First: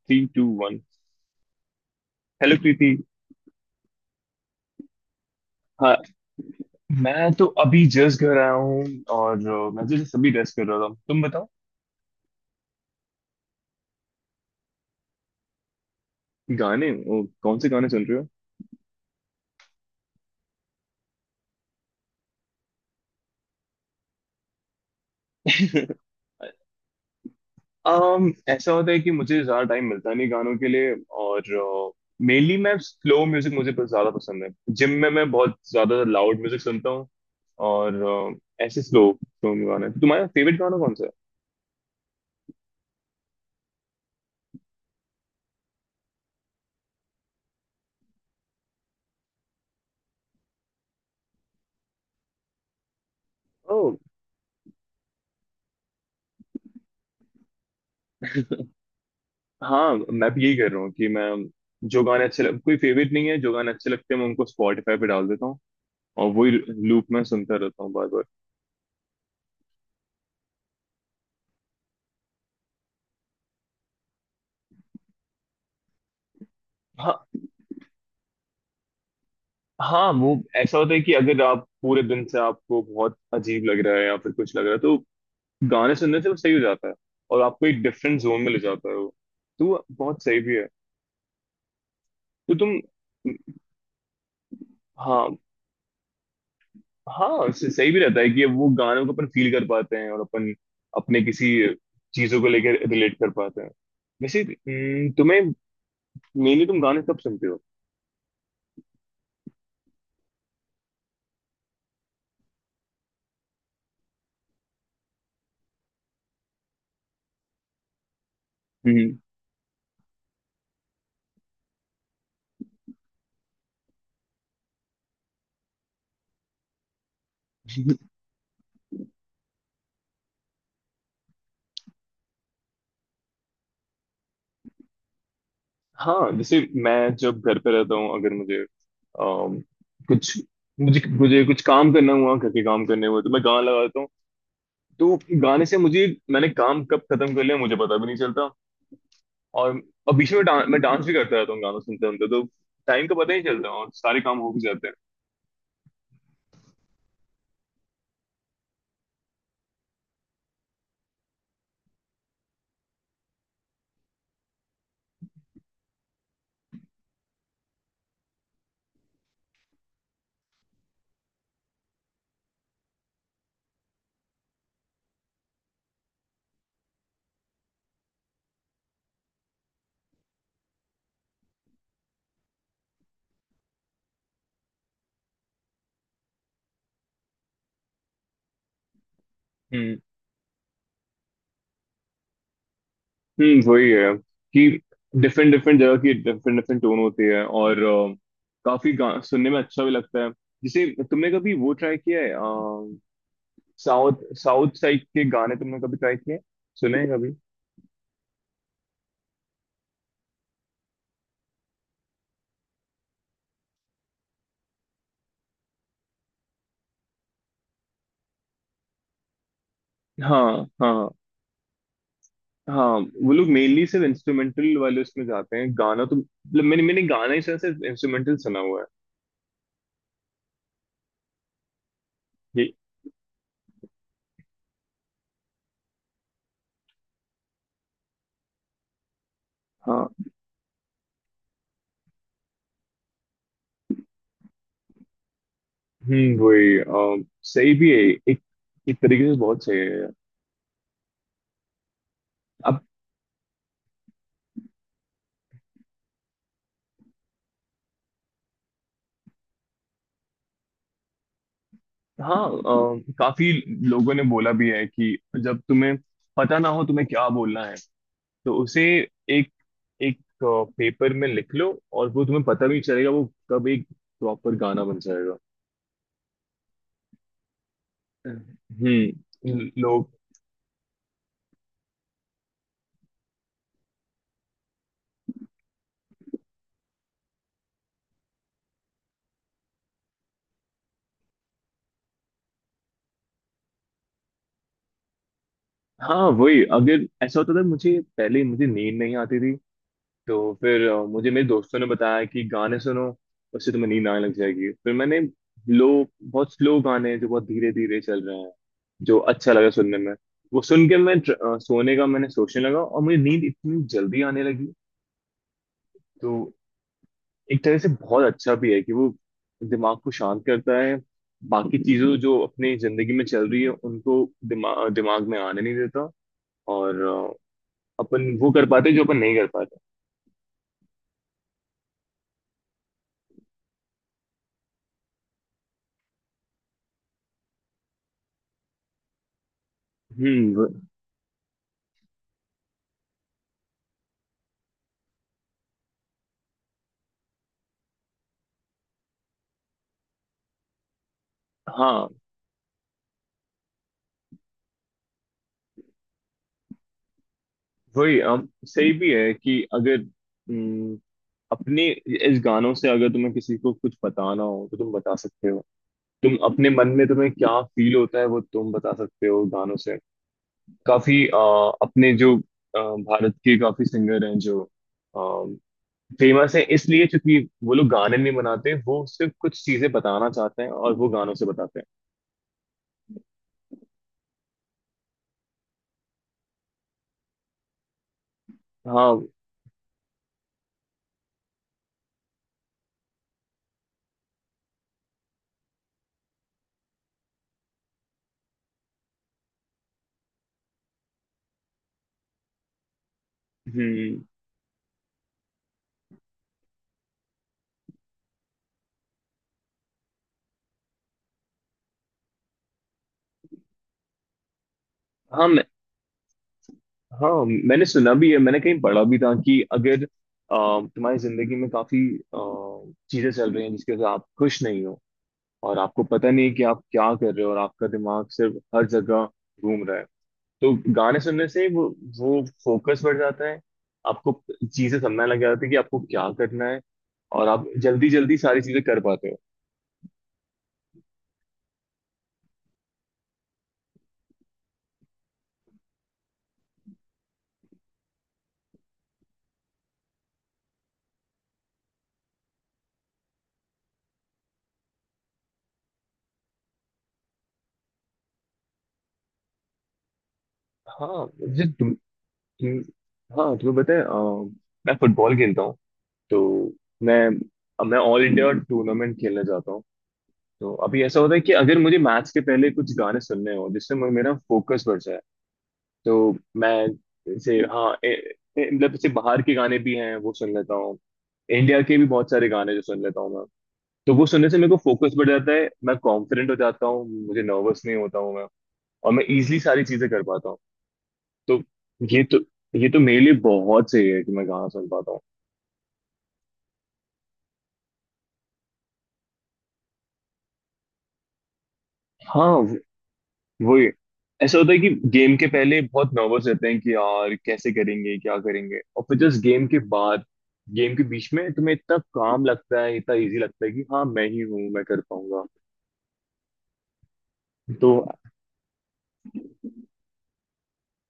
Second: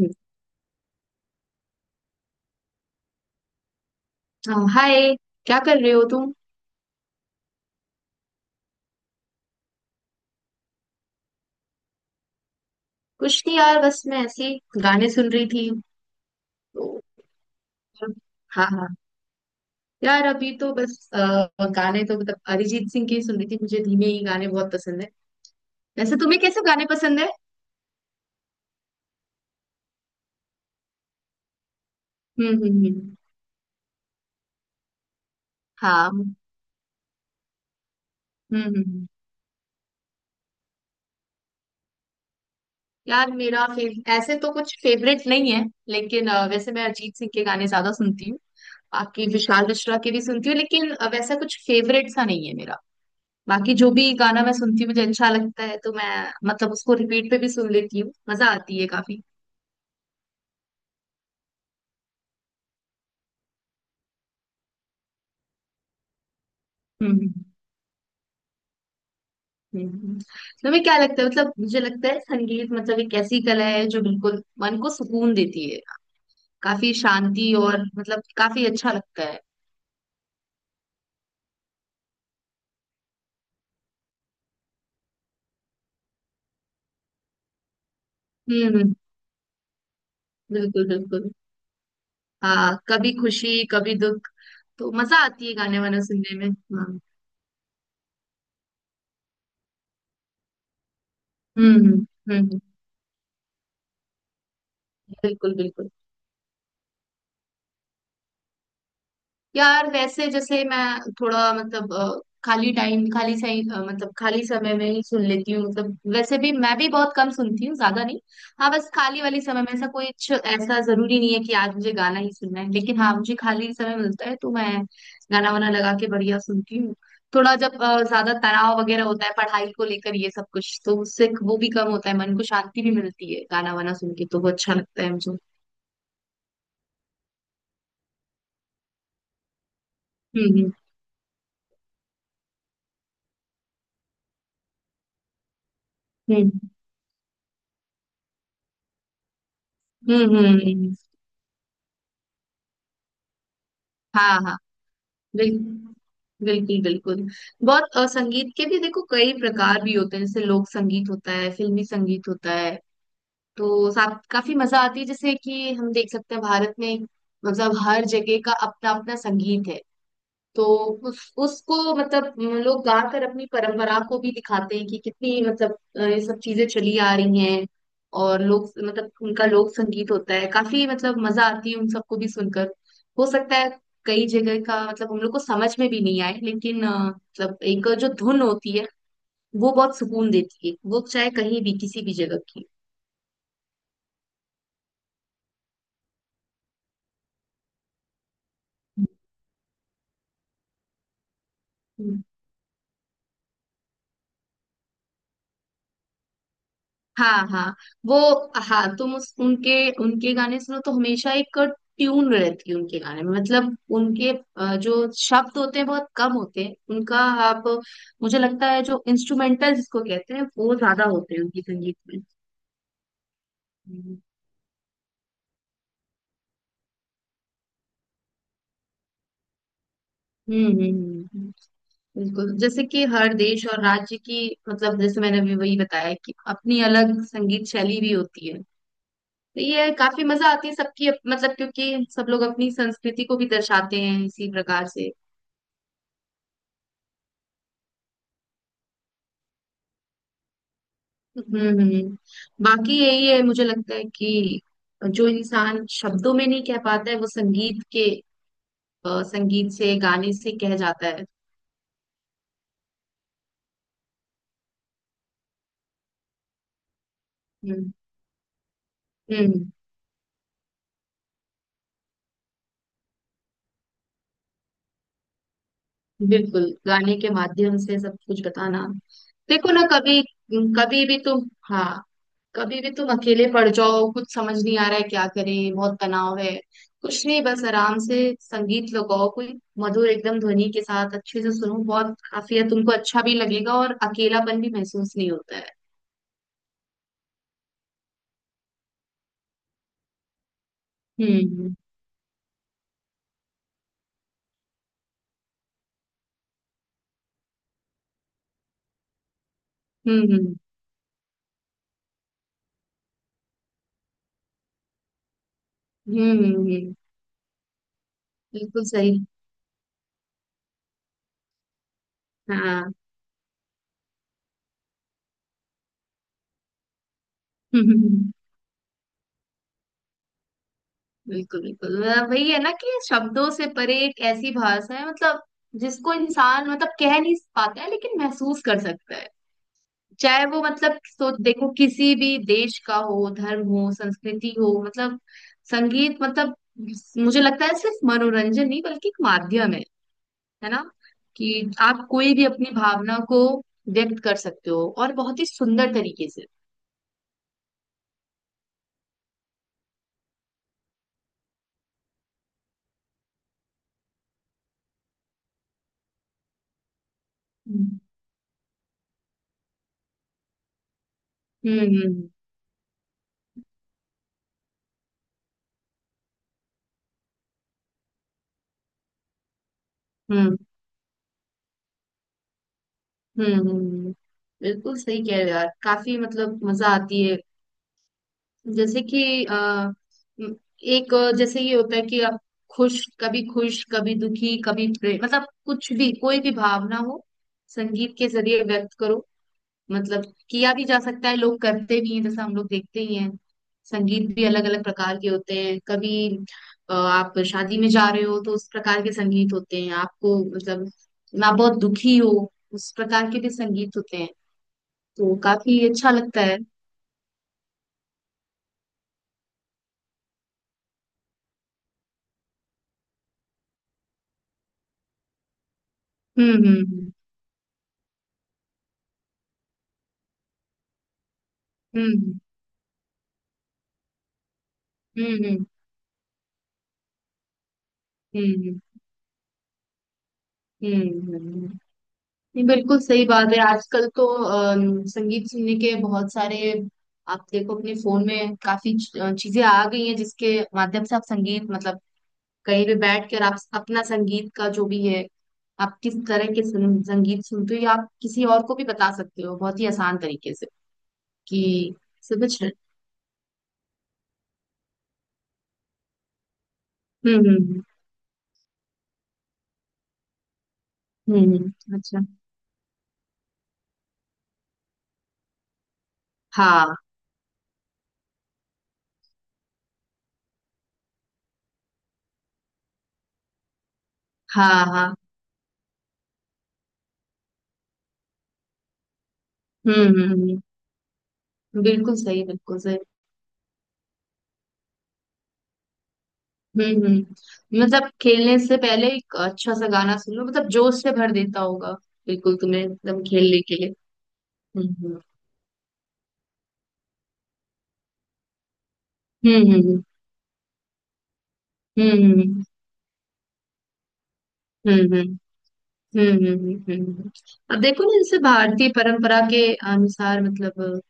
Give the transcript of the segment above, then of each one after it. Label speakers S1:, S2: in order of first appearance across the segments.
S1: हम्म,
S2: 3 2 1। Hello Preeti.
S1: हाँ, hi. क्या कर रहे
S2: हाँ,
S1: हो तुम?
S2: मैं तो अभी जस्ट घर आया हूँ। और मैं तो जस्ट अभी रेस्ट कर रहा था, तुम बताओ।
S1: कुछ नहीं यार, बस मैं ऐसे ही गाने सुन रही थी।
S2: गाने?
S1: तो
S2: कौन से गाने सुन रहे हो?
S1: हाँ हाँ। यार, अभी तो बस गाने तो मतलब अरिजीत सिंह के ही सुन रही थी। मुझे धीमे ही गाने बहुत पसंद है। वैसे तुम्हें कैसे गाने पसंद है?
S2: ऐसा होता है कि मुझे ज्यादा टाइम मिलता नहीं गानों के लिए। और मेनली मैं
S1: हम्म।
S2: स्लो म्यूजिक, मुझे बहुत ज्यादा पसंद है। जिम में मैं बहुत ज्यादा
S1: हाँ, हम्म।
S2: लाउड म्यूजिक सुनता हूँ। और
S1: हम्म
S2: ऐसे
S1: हम्म।
S2: स्लो स्लो गाने, तो तुम्हारा फेवरेट गाना कौन सा है?
S1: यार मेरा फेव ऐसे तो कुछ फेवरेट नहीं है, लेकिन वैसे मैं अरिजीत सिंह के गाने ज्यादा सुनती हूँ। बाकी विशाल मिश्रा के भी सुनती हूँ, लेकिन वैसा कुछ फेवरेट सा नहीं है मेरा। बाकी जो
S2: ओह।
S1: भी गाना मैं सुनती हूँ मुझे अच्छा लगता है, तो मैं मतलब उसको रिपीट पे भी सुन लेती हूँ। मजा आती है काफी।
S2: हाँ, मैं भी यही कर रहा हूँ कि मैं जो गाने अच्छे लग कोई फेवरेट नहीं है, जो गाने अच्छे लगते हैं मैं उनको स्पॉटिफाई पे डाल देता हूँ। और वही लूप में
S1: हम्म
S2: सुनता रहता हूँ, बार बार।
S1: हम्म, हम्म। तुम्हें क्या लगता है? मतलब मुझे लगता है संगीत मतलब एक ऐसी कला है जो बिल्कुल मन को सुकून देती है। काफी
S2: हाँ,
S1: शांति, और मतलब काफी अच्छा लगता है।
S2: हाँ, वो ऐसा होता है कि अगर आप पूरे दिन से आपको बहुत अजीब लग रहा है या फिर कुछ लग रहा है, तो गाने सुनने से वो सही हो जाता है। और आपको एक डिफरेंट जोन में ले जाता है
S1: हम्म।
S2: वो। तो वो बहुत सही भी है।
S1: बिल्कुल बिल्कुल।
S2: तो
S1: हाँ,
S2: तुम,
S1: कभी खुशी कभी दुख। तो मजा
S2: हाँ,
S1: आती है गाने वाने सुनने में। हाँ।
S2: हाँ सही भी रहता है कि वो गानों को अपन फील कर पाते हैं, और अपन अपने किसी
S1: हम्म हम्म,
S2: चीजों को
S1: हम्म।
S2: लेकर रिलेट कर पाते हैं। वैसे तुम्हें
S1: बिल्कुल बिल्कुल।
S2: मेनली तुम गाने कब सुनते हो?
S1: यार वैसे जैसे मैं, थोड़ा मतलब खाली टाइम, खाली सही, मतलब खाली समय में ही सुन लेती हूँ। मतलब वैसे भी मैं भी बहुत कम सुनती हूँ, ज्यादा नहीं। हाँ, बस
S2: हम्म।
S1: खाली वाली समय में, ऐसा जरूरी नहीं है कि आज मुझे गाना ही सुनना है, लेकिन हाँ मुझे खाली समय मिलता है तो मैं गाना वाना लगा के बढ़िया सुनती हूँ। थोड़ा जब ज्यादा तनाव वगैरह होता है पढ़ाई को लेकर, ये सब कुछ, तो उससे वो भी कम होता है, मन को शांति भी मिलती है गाना वाना सुन के। तो वो अच्छा लगता है मुझे।
S2: हाँ, जैसे मैं जब घर पे रहता हूँ, अगर मुझे अम, कुछ
S1: हम्म
S2: मुझे मुझे कुछ काम करना हुआ, घर के काम करने हुए, तो मैं गाना लगा देता हूँ। तो गाने से मुझे मैंने
S1: हम्म
S2: काम कब खत्म कर लिया मुझे पता भी नहीं चलता। और अब बीच में मैं
S1: हम्म।
S2: डांस भी करता रहता हूँ गाना सुनते सुनते। तो टाइम का पता ही नहीं चलता और सारे काम
S1: हाँ
S2: हो
S1: हाँ।
S2: भी जाते हैं।
S1: बिल, बिल्कुल बिल्कुल। बहुत संगीत के भी देखो कई प्रकार भी होते हैं, जैसे लोक संगीत होता है, फिल्मी संगीत होता है। तो साथ काफी मजा आती है, जैसे कि हम देख सकते हैं भारत में मतलब हर जगह का अपना अपना संगीत है। तो उसको मतलब लोग गाकर अपनी परंपरा को भी दिखाते हैं, कि कितनी मतलब ये सब चीजें चली आ रही हैं। और लोग मतलब, उनका लोक संगीत होता है, काफी मतलब मजा आती है उन सबको भी सुनकर। हो सकता है कई जगह का मतलब हम लोग को समझ में भी नहीं आए, लेकिन मतलब एक जो धुन होती है वो बहुत
S2: हम्म,
S1: सुकून देती है, वो चाहे कहीं भी किसी भी जगह
S2: हम्म, वही है कि डिफरेंट डिफरेंट जगह की डिफरेंट डिफरेंट टोन होती है। और काफी सुनने में अच्छा भी लगता है। जैसे तुमने कभी वो ट्राई किया
S1: की।
S2: है? साउथ साउथ साइड के गाने तुमने कभी ट्राई किए? सुने हैं कभी?
S1: हाँ हाँ। वो। हाँ तुम उस उनके उनके गाने सुनो तो हमेशा एक ट्यून रहती है उनके गाने में, मतलब उनके जो शब्द होते हैं बहुत कम होते हैं उनका। आप, मुझे लगता है जो इंस्ट्रूमेंटल जिसको कहते हैं
S2: हाँ,
S1: वो ज्यादा
S2: हाँ,
S1: होते हैं उनकी संगीत में।
S2: हाँ। वो लोग मेनली सिर्फ
S1: हम्म।
S2: इंस्ट्रूमेंटल वाले उसमें जाते हैं, गाना तो मतलब मैंने मैंने गाना ही सुना सिर्फ, इंस्ट्रूमेंटल सुना हुआ है।
S1: हम्म। बिल्कुल
S2: ये,
S1: जैसे कि हर देश और राज्य की मतलब, जैसे मैंने अभी वही बताया, कि अपनी अलग संगीत शैली भी होती है। तो ये
S2: हाँ,
S1: काफी मजा आती है सबकी मतलब क्योंकि सब लोग अपनी संस्कृति को भी दर्शाते हैं इसी प्रकार से।
S2: हम्म, वही सही भी है। एक एक तरीके से बहुत सही है यार।
S1: हम्म हम्म।
S2: अब,
S1: बाकी यही है, मुझे लगता है कि जो इंसान शब्दों में नहीं कह पाता है वो संगीत के संगीत से, गाने से कह जाता है।
S2: हाँ काफी लोगों ने बोला भी है कि जब तुम्हें पता ना हो तुम्हें क्या बोलना है,
S1: हम्म
S2: तो उसे एक
S1: हम्म।
S2: एक पेपर में लिख लो, और वो तुम्हें पता भी नहीं चलेगा वो कब एक प्रॉपर गाना बन जाएगा।
S1: बिल्कुल गाने के माध्यम से सब कुछ बताना।
S2: हम्म।
S1: देखो ना,
S2: लोग,
S1: कभी कभी भी तुम, हाँ, कभी भी तुम अकेले पड़ जाओ, कुछ समझ नहीं आ रहा है, क्या करें, बहुत तनाव है, कुछ नहीं बस आराम से संगीत लगाओ। कोई मधुर एकदम ध्वनि के साथ अच्छे से सुनो, बहुत काफी है तुमको। अच्छा भी लगेगा और अकेलापन भी महसूस नहीं होता है।
S2: हाँ, वही, अगर ऐसा होता था, मुझे पहले मुझे नींद नहीं आती थी। तो फिर मुझे मेरे
S1: हम्म
S2: दोस्तों ने बताया कि गाने सुनो, उससे तुम्हें नींद आने लग जाएगी। फिर मैंने लो बहुत स्लो गाने जो बहुत धीरे धीरे चल रहे हैं जो अच्छा लगा सुनने में,
S1: हम्म हम्म
S2: वो सुन के मैं सोने का मैंने सोचने लगा और मुझे नींद इतनी जल्दी आने लगी। तो
S1: हम्म, हम्म।
S2: एक तरह से बहुत अच्छा भी है
S1: बिल्कुल
S2: कि वो
S1: सही।
S2: दिमाग को शांत करता है। बाकी चीजों जो अपनी
S1: हाँ।
S2: जिंदगी में चल रही है उनको दिमाग दिमाग में आने नहीं देता। और
S1: हम्म।
S2: अपन वो कर पाते जो अपन नहीं कर पाते।
S1: बिल्कुल बिल्कुल, मतलब वही है ना, कि शब्दों से परे एक ऐसी भाषा है मतलब जिसको इंसान मतलब कह नहीं पाता है लेकिन महसूस कर सकता है। चाहे
S2: हम्म,
S1: वो मतलब, तो देखो किसी भी देश का हो, धर्म हो, संस्कृति हो, मतलब संगीत मतलब मुझे लगता है सिर्फ मनोरंजन नहीं बल्कि एक माध्यम है ना, कि आप
S2: हाँ,
S1: कोई भी अपनी भावना को व्यक्त कर सकते हो, और बहुत ही सुंदर तरीके से।
S2: वही सही भी है कि अगर हम्म, अपने इस गानों से अगर तुम्हें किसी को कुछ बताना हो तो तुम बता सकते हो। तुम अपने मन में तुम्हें क्या फील
S1: हम्म
S2: होता है वो तुम बता सकते हो गानों से। काफी
S1: हम्म
S2: अपने
S1: हम्म
S2: जो भारत के काफी सिंगर हैं जो फेमस हैं इसलिए क्योंकि वो लोग गाने नहीं बनाते, वो सिर्फ कुछ चीजें बताना
S1: हम्म
S2: चाहते हैं और वो गानों से बताते हैं।
S1: हम्म, हम्म, हम्म। बिल्कुल सही कह रहे हो यार, काफी मतलब मजा आती है। जैसे
S2: हाँ,
S1: कि एक जैसे ये होता है कि आप खुश, कभी खुश, कभी दुखी, कभी प्रेम, मतलब कुछ भी कोई भी भावना हो संगीत के जरिए व्यक्त करो, मतलब किया भी जा सकता है, लोग करते भी हैं, जैसा हम लोग देखते ही हैं।
S2: हम्म,
S1: संगीत भी अलग अलग प्रकार के होते हैं, कभी आप शादी में जा रहे हो तो उस प्रकार के संगीत होते हैं, आपको मतलब आप बहुत दुखी हो उस प्रकार के भी संगीत होते हैं। तो
S2: हाँ, मैं,
S1: काफी अच्छा लगता है।
S2: हाँ मैंने सुना भी है, मैंने कहीं पढ़ा भी था कि अगर तुम्हारी जिंदगी में काफी चीजें चल रही हैं जिसकी वजह से आप खुश नहीं हो, और आपको पता नहीं कि
S1: हम्म
S2: आप
S1: हम्म
S2: क्या कर रहे हो, और आपका दिमाग सिर्फ हर जगह घूम रहा है, तो गाने सुनने से
S1: हम्म
S2: वो फोकस बढ़ जाता है। आपको चीजें समझने
S1: हम्म
S2: लग
S1: हम्म हम्म
S2: जाती है कि आपको क्या करना है, और आप जल्दी जल्दी सारी
S1: हम्म
S2: चीजें कर पाते हो।
S1: हम्म हम्म। नहीं, बिल्कुल सही बात है। आजकल तो संगीत सुनने के बहुत सारे, आप देखो अपने फोन में काफी चीजें आ गई हैं जिसके माध्यम से आप संगीत मतलब कहीं भी बैठ कर आप अपना संगीत का जो भी है, आप किस तरह के संगीत सुनते हो, या आप किसी और को भी बता सकते हो बहुत ही आसान तरीके से
S2: हाँ, मुझे तुम,
S1: कि, समझ रहे।
S2: तुम हाँ तुम्हें पता है मैं फुटबॉल खेलता हूँ। तो मैं
S1: हम्म हम्म
S2: मैं ऑल इंडिया टूर्नामेंट खेलने जाता हूँ। तो अभी ऐसा होता है कि अगर मुझे
S1: अच्छा।
S2: मैच के पहले कुछ गाने सुनने हो जिससे मेरा फोकस बढ़ जाए, तो मैं,
S1: हाँ
S2: जैसे हाँ, मतलब जैसे बाहर के गाने भी हैं वो सुन लेता हूँ। इंडिया के भी बहुत सारे गाने जो सुन लेता हूँ। तो वो सुनने से मेरे को
S1: हाँ
S2: फोकस
S1: हाँ।
S2: बढ़ जाता है, मैं कॉन्फिडेंट हो जाता हूँ, मुझे नर्वस नहीं होता हूँ मैं। और मैं इजिली सारी चीजें कर पाता हूँ।
S1: हम्म।
S2: तो
S1: बिल्कुल
S2: ये तो
S1: सही बिल्कुल
S2: ये
S1: सही।
S2: तो मेरे लिए बहुत सही है कि मैं गाना सुन पाता हूँ।
S1: मतलब खेलने से पहले एक अच्छा सा गाना सुन लो, मतलब जोश से भर देता होगा
S2: हाँ,
S1: बिल्कुल, तुम्हें एकदम खेलने के
S2: वो ही।
S1: लिए।
S2: ऐसा होता है कि
S1: हम्म
S2: गेम के पहले बहुत नर्वस रहते हैं कि यार कैसे करेंगे क्या करेंगे, और फिर जस्ट गेम
S1: हम्म
S2: के
S1: हम्म
S2: बाद गेम के बीच में तुम्हें इतना काम
S1: हम्म
S2: लगता है इतना इजी लगता है कि हाँ मैं ही हूँ, मैं
S1: हम्म
S2: कर
S1: हम्म
S2: पाऊंगा।
S1: हम्म हम्म हम्म, हम्म, हम्म। हम्म, हम्म, हम्म। अब
S2: तो,
S1: देखो ना, जैसे भारतीय परंपरा के अनुसार मतलब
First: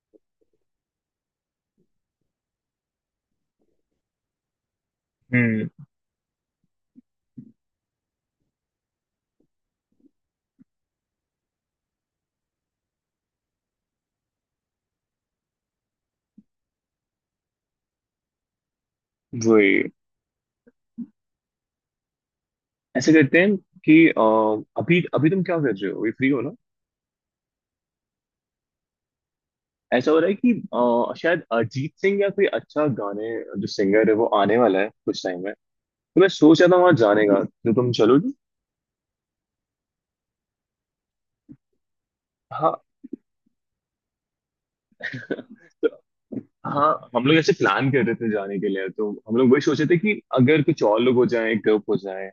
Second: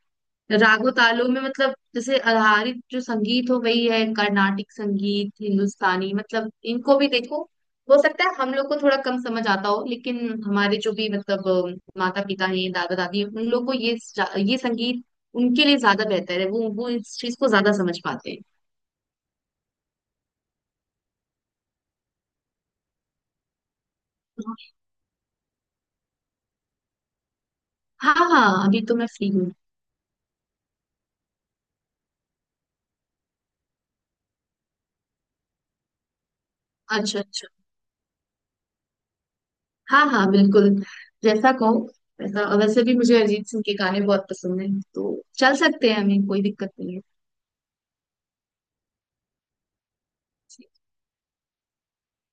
S1: रागो तालों में मतलब जैसे आधारित जो संगीत हो, वही है कर्नाटिक संगीत,
S2: हम्म,
S1: हिंदुस्तानी, मतलब इनको भी देखो। हो सकता है हम लोग को थोड़ा कम समझ आता हो, लेकिन हमारे जो भी मतलब माता पिता हैं, दादा दादी हैं, उन लोग को ये संगीत उनके लिए ज्यादा बेहतर है। वो इस चीज को ज्यादा समझ पाते हैं।
S2: वही ऐसे करते हैं कि अभी अभी तुम क्या कर रहे हो, अभी फ्री हो?
S1: हाँ हाँ, अभी तो मैं फ्री हूँ।
S2: ऐसा हो रहा है कि शायद अरिजीत सिंह या कोई अच्छा गाने जो सिंगर है वो आने वाला है कुछ टाइम में। तो मैं सोच रहा था वहां
S1: अच्छा
S2: जाने का,
S1: अच्छा।
S2: तो तुम चलोगी?
S1: हाँ हाँ बिल्कुल। जैसा कहो वैसा।
S2: हाँ।
S1: वैसे भी मुझे अरिजीत सिंह के गाने बहुत पसंद है। तो चल
S2: तो
S1: सकते हैं, हमें कोई दिक्कत नहीं है।
S2: हाँ, हम लोग ऐसे प्लान कर रहे थे जाने के लिए, तो हम लोग वही सोचे थे कि अगर कुछ और लोग हो जाए ग्रुप हो जाए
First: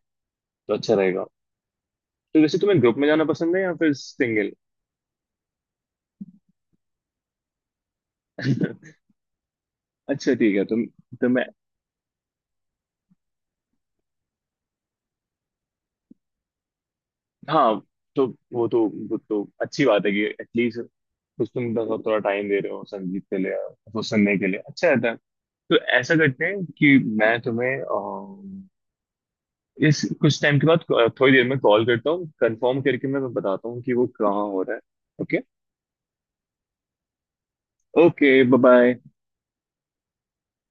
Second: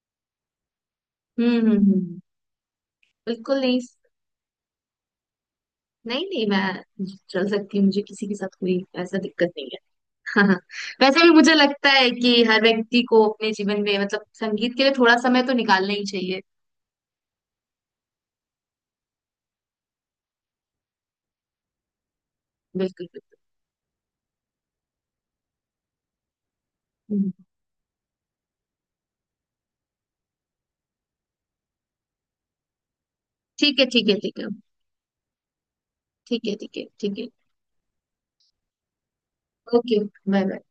S2: तो अच्छा रहेगा।
S1: हम्म।
S2: तो वैसे तुम्हें ग्रुप में जाना पसंद
S1: बिल्कुल
S2: है या
S1: नहीं।
S2: फिर सिंगल?
S1: नहीं नहीं, मैं चल सकती हूँ, मुझे किसी के साथ कोई ऐसा दिक्कत नहीं है।
S2: अच्छा,
S1: हाँ,
S2: ठीक है तुम।
S1: वैसे
S2: तो
S1: भी
S2: मैं,
S1: मुझे लगता है कि हर व्यक्ति को अपने जीवन में मतलब संगीत के लिए थोड़ा समय तो निकालना ही चाहिए।
S2: हाँ, तो वो तो वो तो अच्छी बात है कि एटलीस्ट कुछ तुम थोड़ा टाइम दे रहे हो
S1: बिल्कुल
S2: संगीत के
S1: बिल्कुल।
S2: लिए। तो सुनने के लिए अच्छा रहता है। तो ऐसा करते हैं कि
S1: हम्म,
S2: मैं तुम्हें इस कुछ टाइम के बाद थोड़ी देर में कॉल करता हूँ, कंफर्म करके मैं बताता
S1: ठीक
S2: हूँ
S1: है
S2: कि वो
S1: ठीक है ठीक
S2: कहाँ
S1: है।
S2: हो रहा है। ओके।
S1: ठीक है ठीक है ठीक है।
S2: Okay, bye bye.
S1: Okay bye bye.